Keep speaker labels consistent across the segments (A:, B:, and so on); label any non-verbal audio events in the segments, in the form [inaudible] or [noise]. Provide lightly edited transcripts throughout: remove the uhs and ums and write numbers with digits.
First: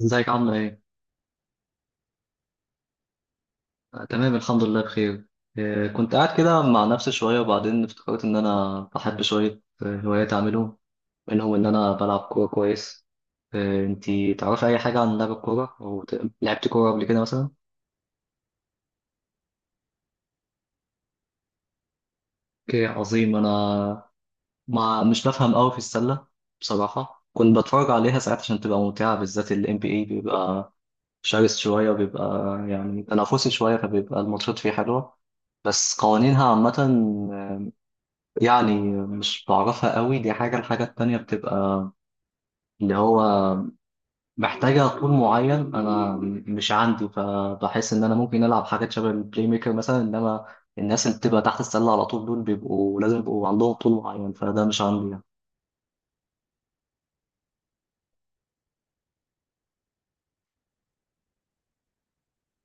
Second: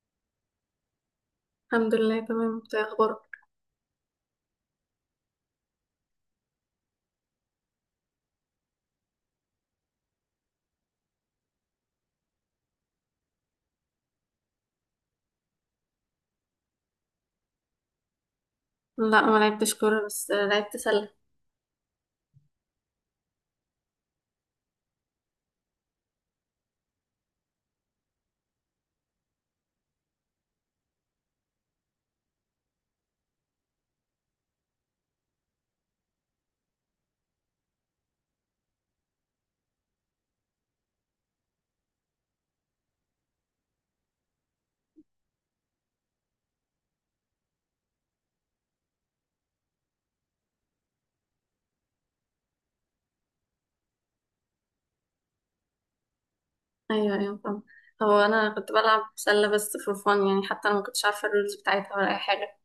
A: ازيك عاملة ايه؟
B: الحمد لله تمام، انت ايه اخبارك؟
A: تمام الحمد لله بخير. كنت قاعد كده مع نفسي شوية، وبعدين افتكرت إن أنا بحب شوية هوايات أعملهم، منهم إن أنا بلعب كورة كويس. انتي تعرفي أي حاجة عن لعب الكورة؟ أو لعبتي كورة قبل كده مثلا؟
B: لا، ما لعبتش كوره بس لعبت سله.
A: اوكي عظيم. أنا مش بفهم أوي في السلة، بصراحة كنت بتفرج عليها ساعات عشان تبقى ممتعة، بالذات ال NBA بيبقى شرس شوية، وبيبقى يعني تنافسي شوية، فبيبقى الماتشات فيه حلوة. بس قوانينها عامة يعني مش بعرفها قوي، دي حاجة. الحاجة التانية بتبقى اللي هو محتاجة طول معين، أنا مش عندي، فبحس إن أنا ممكن ألعب حاجات شبه البلاي ميكر مثلا، إنما الناس اللي بتبقى تحت السلة على طول دول بيبقوا لازم يبقوا عندهم طول معين، فده مش عندي يعني.
B: ايوه، ايوه، فاهم. هو انا كنت بلعب سله بس فور فان، يعني حتى انا ما كنتش عارفه الرولز بتاعتها ولا اي حاجه.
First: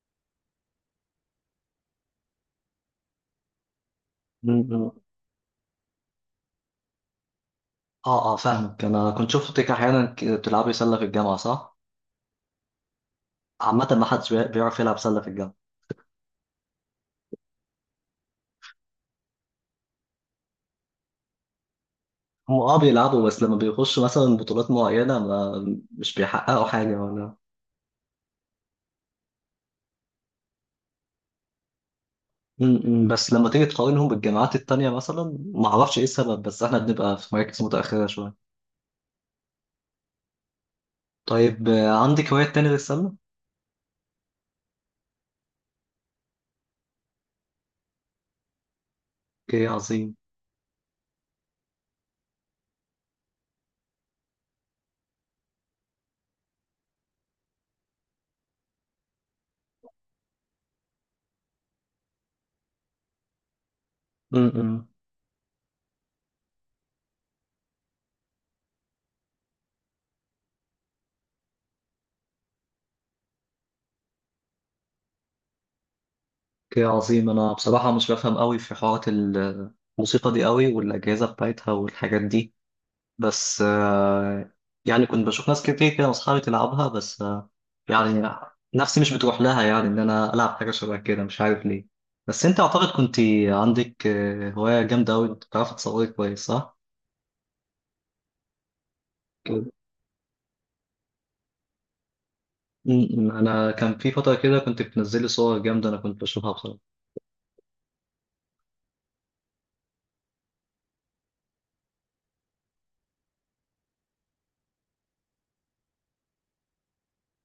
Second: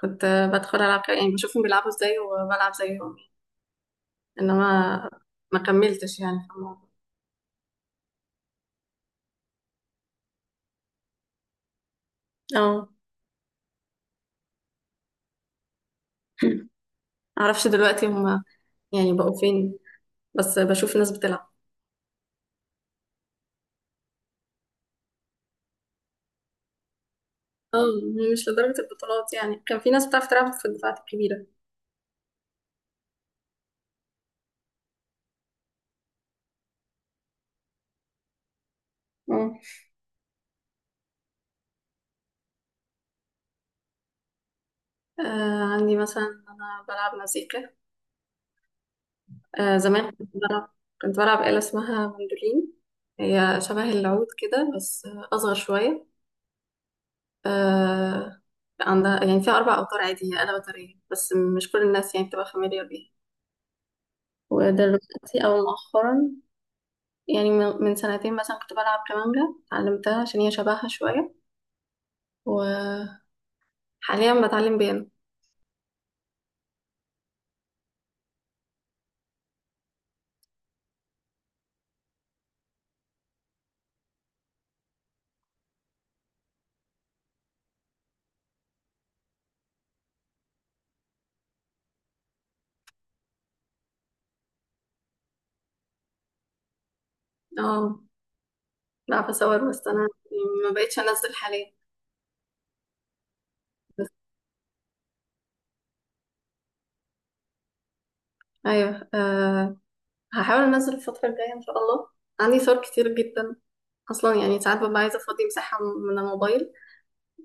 B: كنت بدخل العب كده، يعني بشوفهم بيلعبوا ازاي وبلعب زيهم.
A: م-
B: انما،
A: م.
B: ما كملتش يعني في الموضوع.
A: آه، آه، فاهمك، أنا كنت شفتك أحيانا بتلعبي سلة في الجامعة، صح؟
B: اه.
A: عامة ما حدش بيعرف يلعب سلة في الجامعة.
B: [clears throat] معرفش دلوقتي هم يعني بقوا فين، بس بشوف ناس بتلعب.
A: هم آه بيلعبوا، بس لما بيخشوا مثلا بطولات معينة ما مش بيحققوا حاجة.
B: اه. مش لدرجه البطولات، يعني كان في ناس بتعرف تلعب في الدفعات الكبيره.
A: م- م، بس لما تيجي تقارنهم بالجامعات التانية مثلا ما اعرفش ايه السبب، بس احنا بنبقى في مراكز متأخرة شوية.
B: اه.
A: طيب عندك هوايات تانية غير السلة؟
B: عندي مثلا انا بلعب مزيكا.
A: اوكي
B: زمان
A: عظيم.
B: كنت بلعب، كنت بلعب آلة اسمها مندولين. هي شبه العود كده، بس أصغر شوية. آه عندها يعني فيها 4 أوتار عادية، آلة وترية، بس مش كل الناس يعني بتبقى فاميليار بيها.
A: امم
B: ودلوقتي أو مؤخرا، يعني من سنتين مثلا كنت بلعب كمانجا، اتعلمتها عشان هي شبهها شوية. وحاليا بتعلم بيانو.
A: اوكي عظيم، انا بصراحة مش بفهم قوي في حوارات الموسيقى دي قوي والأجهزة بتاعتها والحاجات دي، بس يعني كنت بشوف ناس كتير كده واصحابي تلعبها، بس يعني نفسي مش بتروح لها، يعني ان انا العب حاجة شبه كده مش عارف ليه. بس انت اعتقد كنت عندك هواية جامدة قوي، بتعرفي تصوري كويس، صح؟
B: اه، بعرف أصور،
A: كده.
B: بس أنا ما بقتش أنزل حاليا.
A: م. انا كان
B: بس
A: في فتره كده كنت بتنزلي صور جامده، انا كنت بشوفها بصراحه.
B: أيوه، أه، هحاول أنزل الفترة الجاية إن شاء الله. عندي صور كتير جدا اصلا، يعني ساعات ببقى عايزه افضي مساحه من الموبايل.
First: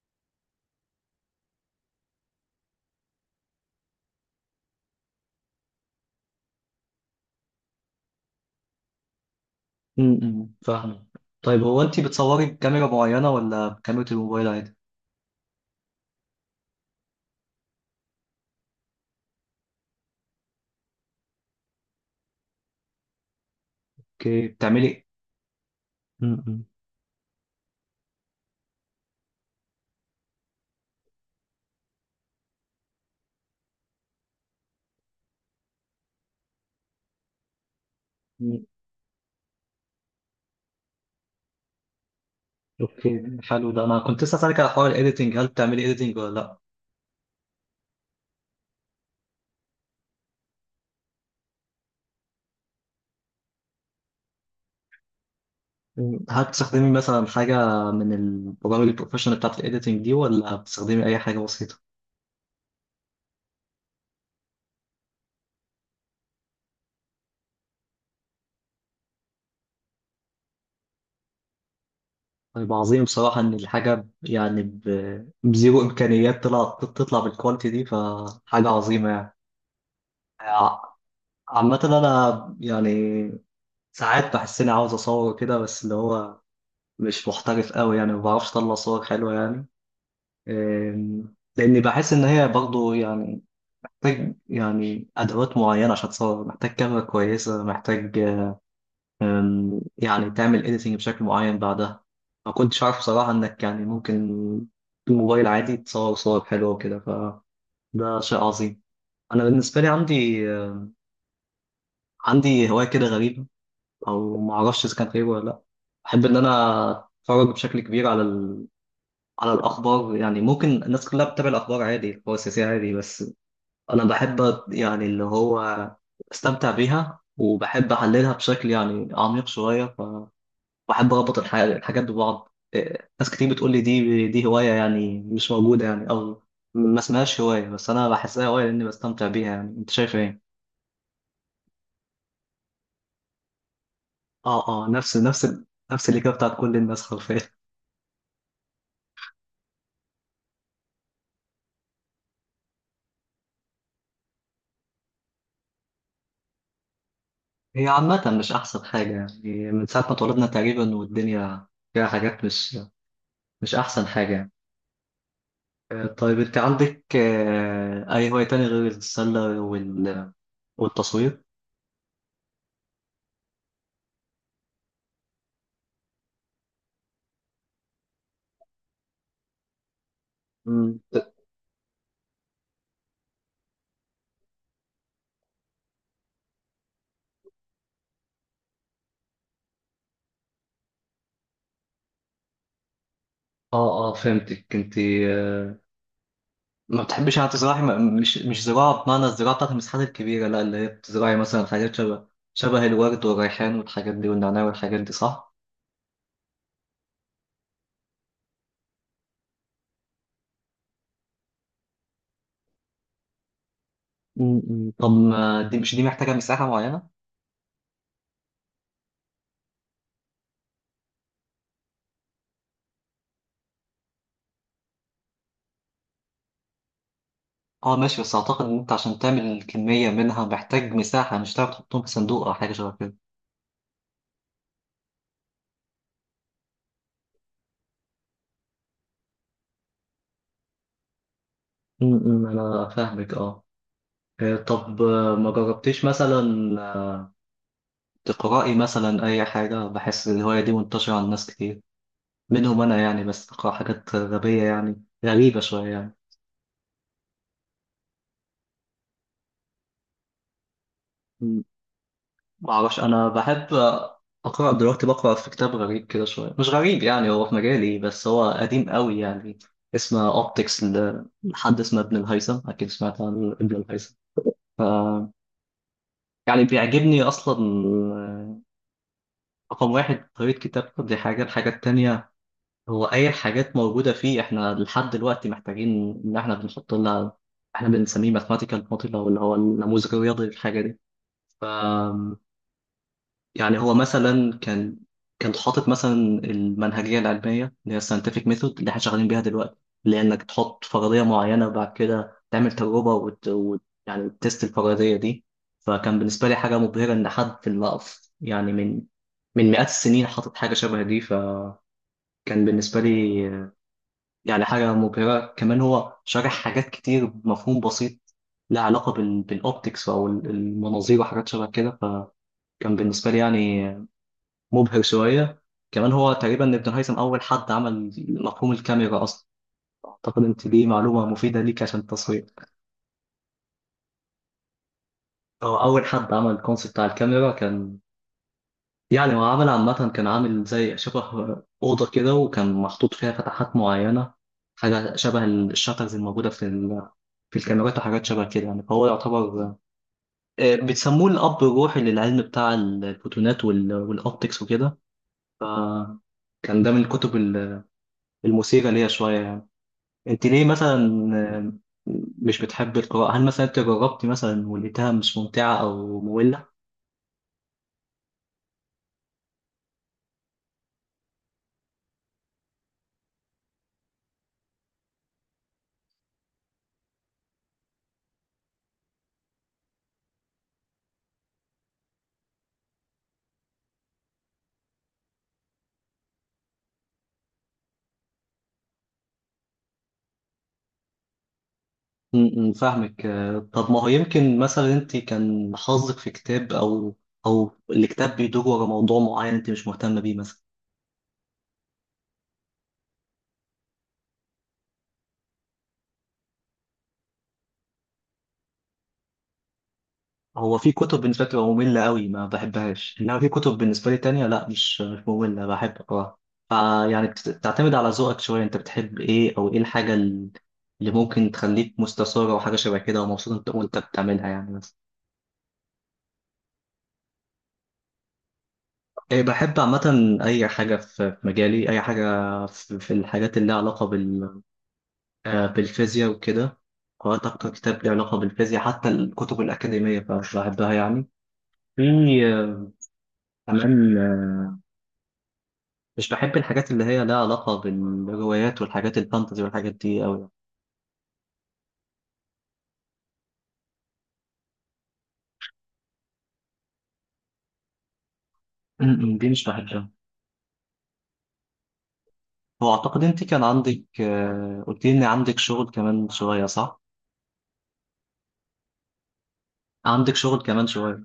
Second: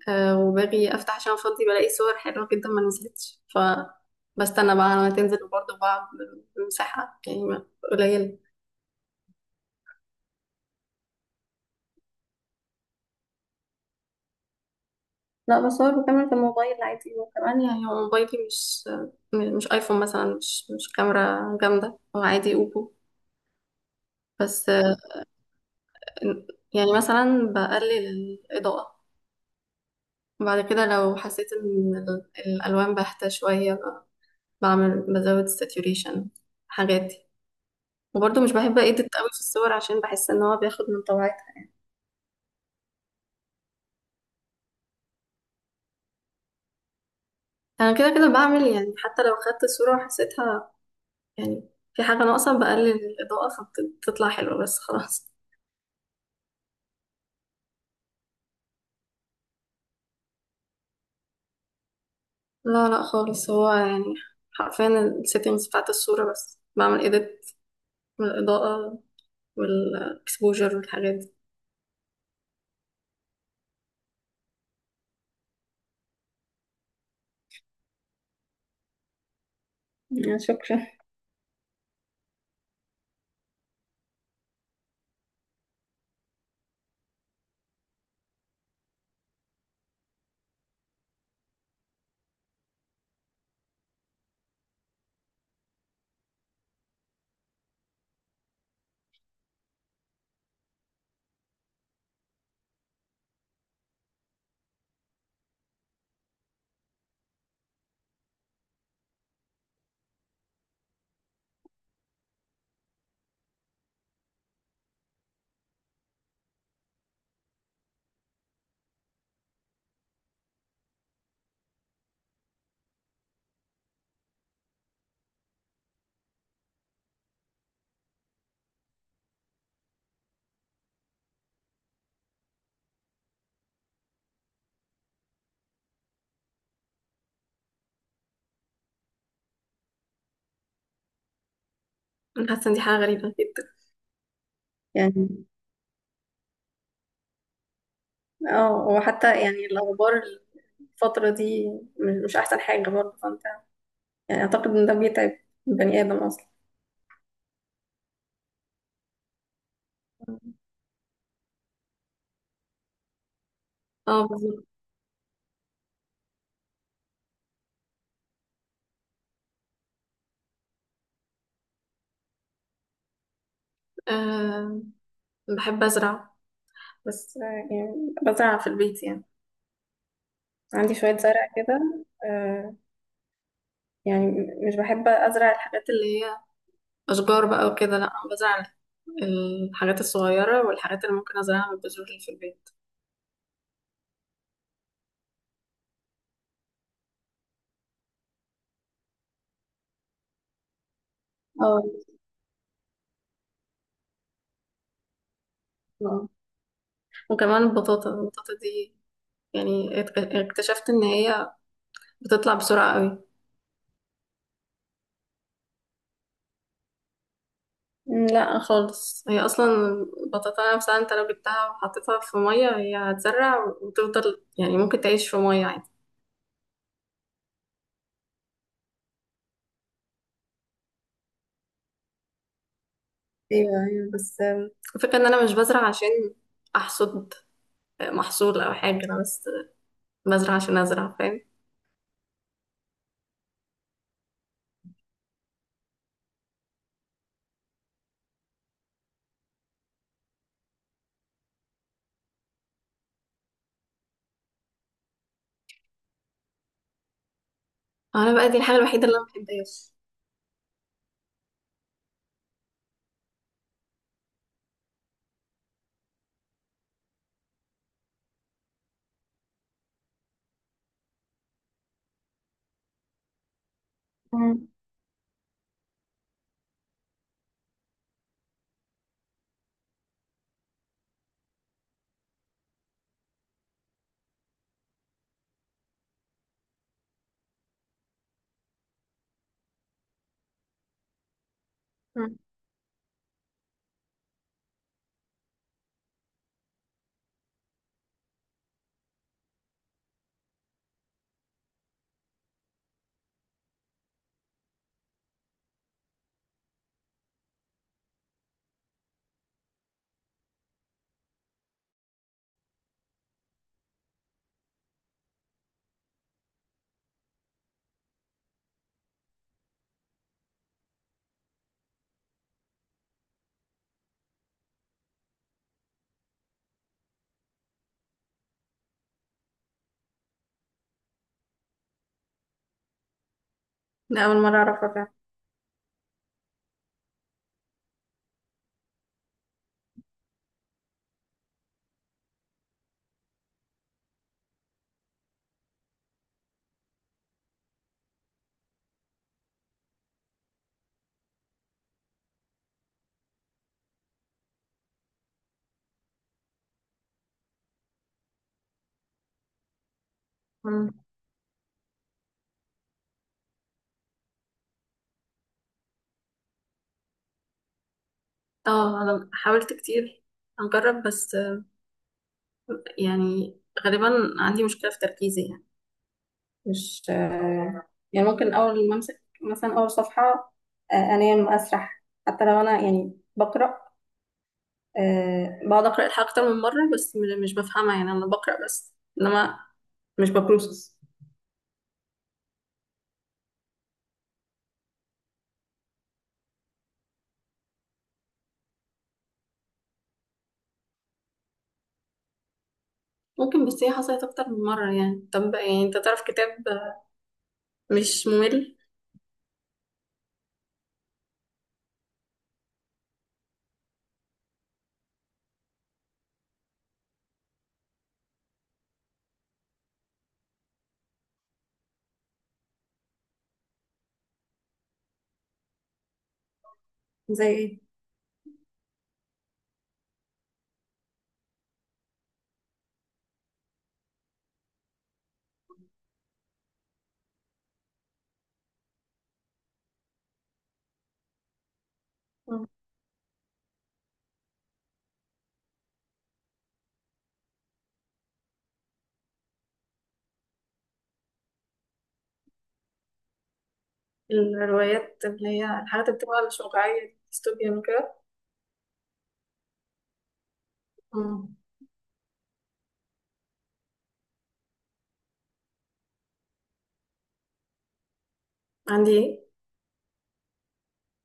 B: أه، وباجي افتح عشان افضي بلاقي صور حلوه جدا، ما نزلتش ف بستنى بقى لما تنزل، وبرضه بقعد بمساحه يعني قليله.
A: امم، فاهمه. طيب هو انت بتصوري بكاميرا معينه ولا بكاميرا الموبايل عادي؟
B: لا، بصور بكاميرا الموبايل عادي، وكمان يعني هو موبايلي مش ايفون مثلا، مش كاميرا جامده، هو عادي اوبو.
A: اوكي،
B: بس
A: بتعملي ايه؟ امم.
B: يعني مثلا بقلل الاضاءه. بعد كده لو حسيت ان الالوان باهته شويه، بزود الساتوريشن، حاجات دي. وبرضه مش
A: م.
B: بحب ايديت قوي في الصور، عشان بحس ان هو بياخد من طبيعتها.
A: اوكي، حلو ده، انا كنت لسه اسالك على حوار الايديتنج، هل بتعملي ايديتنج ولا لا؟
B: انا كده كده بعمل، يعني حتى لو خدت صورة وحسيتها يعني في حاجة ناقصة، بقلل الإضاءة فبتطلع حلوة بس خلاص.
A: مم. هل بتستخدمي مثلا حاجه من البرامج البروفيشنال بتاعت الايديتنج دي، ولا بتستخدمي اي حاجه بسيطه؟
B: لا، لا، خالص، هو يعني حرفيا السيتنجز بتاعت الصورة بس بعمل ايديت، من الإضاءة والاكسبوجر والحاجات
A: طيب عظيم، بصراحه ان الحاجه يعني بزيرو امكانيات طلعت تطلع بالكواليتي دي فحاجه عظيمه
B: دي، يا
A: يعني.
B: شكرا.
A: عامة أنا يعني ساعات بحس إني عاوز أصور كده، بس اللي هو مش محترف قوي يعني، ما بعرفش أطلع صور حلوة يعني. لأني بحس إن هي برضو يعني محتاج يعني أدوات معينة عشان تصور، محتاج كاميرا كويسة، محتاج يعني تعمل إيديتنج بشكل معين بعدها. ما كنتش عارف بصراحة إنك يعني ممكن بالموبايل عادي تصور صور حلوة وكده، فده شيء عظيم. أنا بالنسبة لي عندي هواية كده غريبة، او ما اعرفش اذا كان خير ولا لا. احب ان انا اتفرج بشكل كبير على على الاخبار، يعني ممكن الناس كلها بتتابع الاخبار عادي، الاخبار السياسيه عادي، بس انا بحب يعني اللي هو استمتع بيها، وبحب احللها بشكل يعني عميق شويه. فبحب اربط الحاجات ببعض. إيه، ناس كتير بتقول لي دي هوايه يعني مش موجوده يعني، او ما اسمهاش هوايه، بس انا بحسها هوايه لاني بستمتع بيها، يعني انت شايف ايه؟
B: أنا حاسة إن دي حاجة غريبة جدا
A: اه، اه،
B: يعني.
A: نفس الاجابه بتاعت كل الناس حرفيا.
B: اه، وحتى يعني الأخبار الفترة دي مش أحسن حاجة برضه، فأنت يعني أعتقد إن ده بيتعب البني آدم أصلا.
A: هي عامة مش أحسن حاجة، يعني من ساعة ما اتولدنا تقريبا والدنيا فيها حاجات مش أحسن
B: اه،
A: حاجة يعني.
B: بالظبط.
A: طيب أنت عندك أي هواية تانية غير السلة والتصوير؟
B: أه، بحب أزرع، بس يعني بزرع في البيت يعني، عندي
A: مم.
B: شوية زرع كده. أه، يعني مش بحب أزرع الحاجات اللي هي أشجار بقى وكده، لأ، أنا بزرع الحاجات الصغيرة والحاجات اللي ممكن أزرعها بالبذور اللي في البيت.
A: اه، اه، فهمتك. أنت آه، ما بتحبيش يعني تزرعي، مش زراعة بمعنى الزراعة بتاعت المساحات الكبيرة، لا اللي هي بتزرعي مثلا
B: اه،
A: حاجات شبه الورد والريحان والحاجات دي والنعناع والحاجات دي، صح؟
B: آه. وكمان البطاطا، البطاطا دي يعني اكتشفت إن هي بتطلع بسرعة قوي.
A: مم. طب ما دي مش دي محتاجة مساحة معينة؟
B: لا، خالص، هي أصلا البطاطا نفسها أنت لو جبتها وحطيتها في مية هي هتزرع وتفضل، يعني ممكن تعيش في مية عادي.
A: اه ماشي، بس اعتقد ان انت عشان تعمل كمية منها محتاج مساحة، مش هتعرف تحطهم في صندوق او حاجة شبه كده.
B: ايوه، ايوه، بس الفكرة ان انا مش بزرع عشان احصد محصول او حاجة، انا بس بزرع عشان ازرع، فاهم.
A: امم، انا فاهمك، اه. طب ما جربتيش مثلا آه، تقرأي مثلا اي حاجة؟ بحس الهواية دي منتشرة عند ناس كتير، منهم انا يعني، بس بقرأ حاجات غبية يعني غريبة شوية يعني.
B: انا بقى دي الحاجة الوحيدة اللي انا محبهاش.
A: مم. ما اعرفش، انا بحب اقرأ. دلوقتي بقرأ في كتاب غريب كده شوية، مش غريب يعني، هو في مجالي، بس هو قديم قوي يعني. اسمه اوبتكس، لحد اسمه ابن الهيثم، اكيد سمعت عن ابن الهيثم.
B: مم.
A: ف يعني بيعجبني اصلا، آه، رقم واحد طريقه كتابته، دي حاجه. الحاجه التانيه هو اي حاجات موجوده فيه احنا لحد دلوقتي محتاجين ان احنا بنحط لها، احنا بنسميه ماثماتيكال موديل او اللي هو النموذج الرياضي للحاجه دي.
B: مم.
A: يعني هو مثلا كان حاطط مثلا المنهجية العلمية اللي هي scientific method اللي احنا شغالين بيها دلوقتي، اللي هي انك تحط فرضية معينة وبعد كده تعمل تجربة يعني تست الفرضية دي. فكان بالنسبة لي حاجة مبهرة، إن حد في المقف يعني من مئات السنين حاطط حاجة شبه دي، فكان بالنسبة لي يعني حاجة مبهرة. كمان هو شارح حاجات كتير بمفهوم بسيط، لها علاقة بالأوبتكس أو المناظير وحاجات شبه كده، فكان بالنسبة لي يعني مبهر شوية. كمان هو تقريبا ابن هيثم أول حد عمل مفهوم الكاميرا أصلا، أعتقد أنت دي معلومة مفيدة ليك عشان التصوير.
B: ده اول مرة اعرفها فعلا.
A: هو أول حد عمل الكونسيبت بتاع الكاميرا، كان يعني هو عمل عامة كان عامل زي شبه أوضة كده، وكان محطوط فيها فتحات معينة، حاجة شبه الشاترز الموجودة في الكاميرات وحاجات شبه كده يعني. فهو يعتبر بيسموه الأب الروحي للعلم بتاع الفوتونات والأوبتكس وكده. فكان ده من الكتب المثيرة ليا شوية يعني. انت ليه
B: مم.
A: مثلا مش بتحب القراءة؟ هل مثلا انت جربتي مثلا ولقيتها مش ممتعة او مملة؟
B: اه، انا حاولت كتير اجرب، بس يعني غالبا عندي مشكلة في تركيزي، يعني مش يعني ممكن اول ما امسك مثلا اول صفحة، انام اسرح، حتى لو انا يعني بقرأ بقعد أقرأ الحلقة أكتر من مرة، بس مش بفهمها، يعني أنا بقرأ بس، إنما مش ببروسس.
A: م- م، فاهمك. طب ما هو يمكن مثلا انت كان حظك في كتاب، او الكتاب بيدور ورا موضوع معين انت مش مهتمة بيه مثلا.
B: ممكن، بس هي حصلت أكتر من مرة يعني، طب يعني أنت تعرف كتاب مش ممل؟
A: هو في كتب بالنسبة لي بتبقى مملة قوي ما بحبهاش، انما في كتب بالنسبة لي تانية لا، مش مملة بحب اقراها. فيعني بتعتمد على ذوقك شوية، انت بتحب ايه او ايه الحاجة اللي ممكن تخليك مستثارة وحاجة شبه كده، ومبسوط انت وانت بتعملها يعني، مثلا؟
B: زي إيه؟
A: إيه، بحب عامة أي حاجة في مجالي، أي حاجة في الحاجات اللي لها علاقة بالفيزياء وكده. قرأت أكتر كتاب له علاقة بالفيزياء، حتى الكتب الأكاديمية فمش بحبها يعني. في
B: مم.
A: آه، كمان مش بحب الحاجات اللي هي لها علاقة بالروايات والحاجات الفانتزي والحاجات دي أوي
B: الروايات اللي هي الحاجات اللي بتبقى مش واقعية دي، ديستوبيا وكده؟
A: يعني. [clears throat] دي مش بحبها.
B: مم.
A: هو أعتقد أنت كان عندك، قلت لي إن عندك شغل كمان شوية، صح؟
B: عندي إيه؟
A: عندك شغل كمان شوية.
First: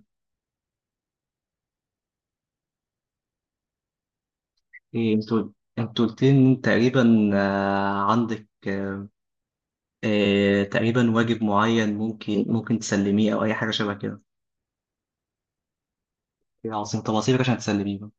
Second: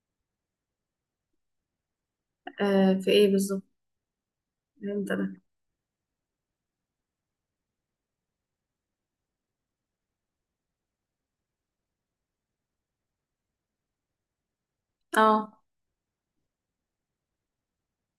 B: آه، في إيه بالظبط؟ إمتى
A: إيه
B: ده؟
A: أنتوا؟ أنت قلت لي إن تقريبا عندك تقريبا واجب معين ممكن تسلميه او اي حاجه شبه كده.
B: اه.
A: يا عظيم، طب اصيبك عشان تسلميه بقى.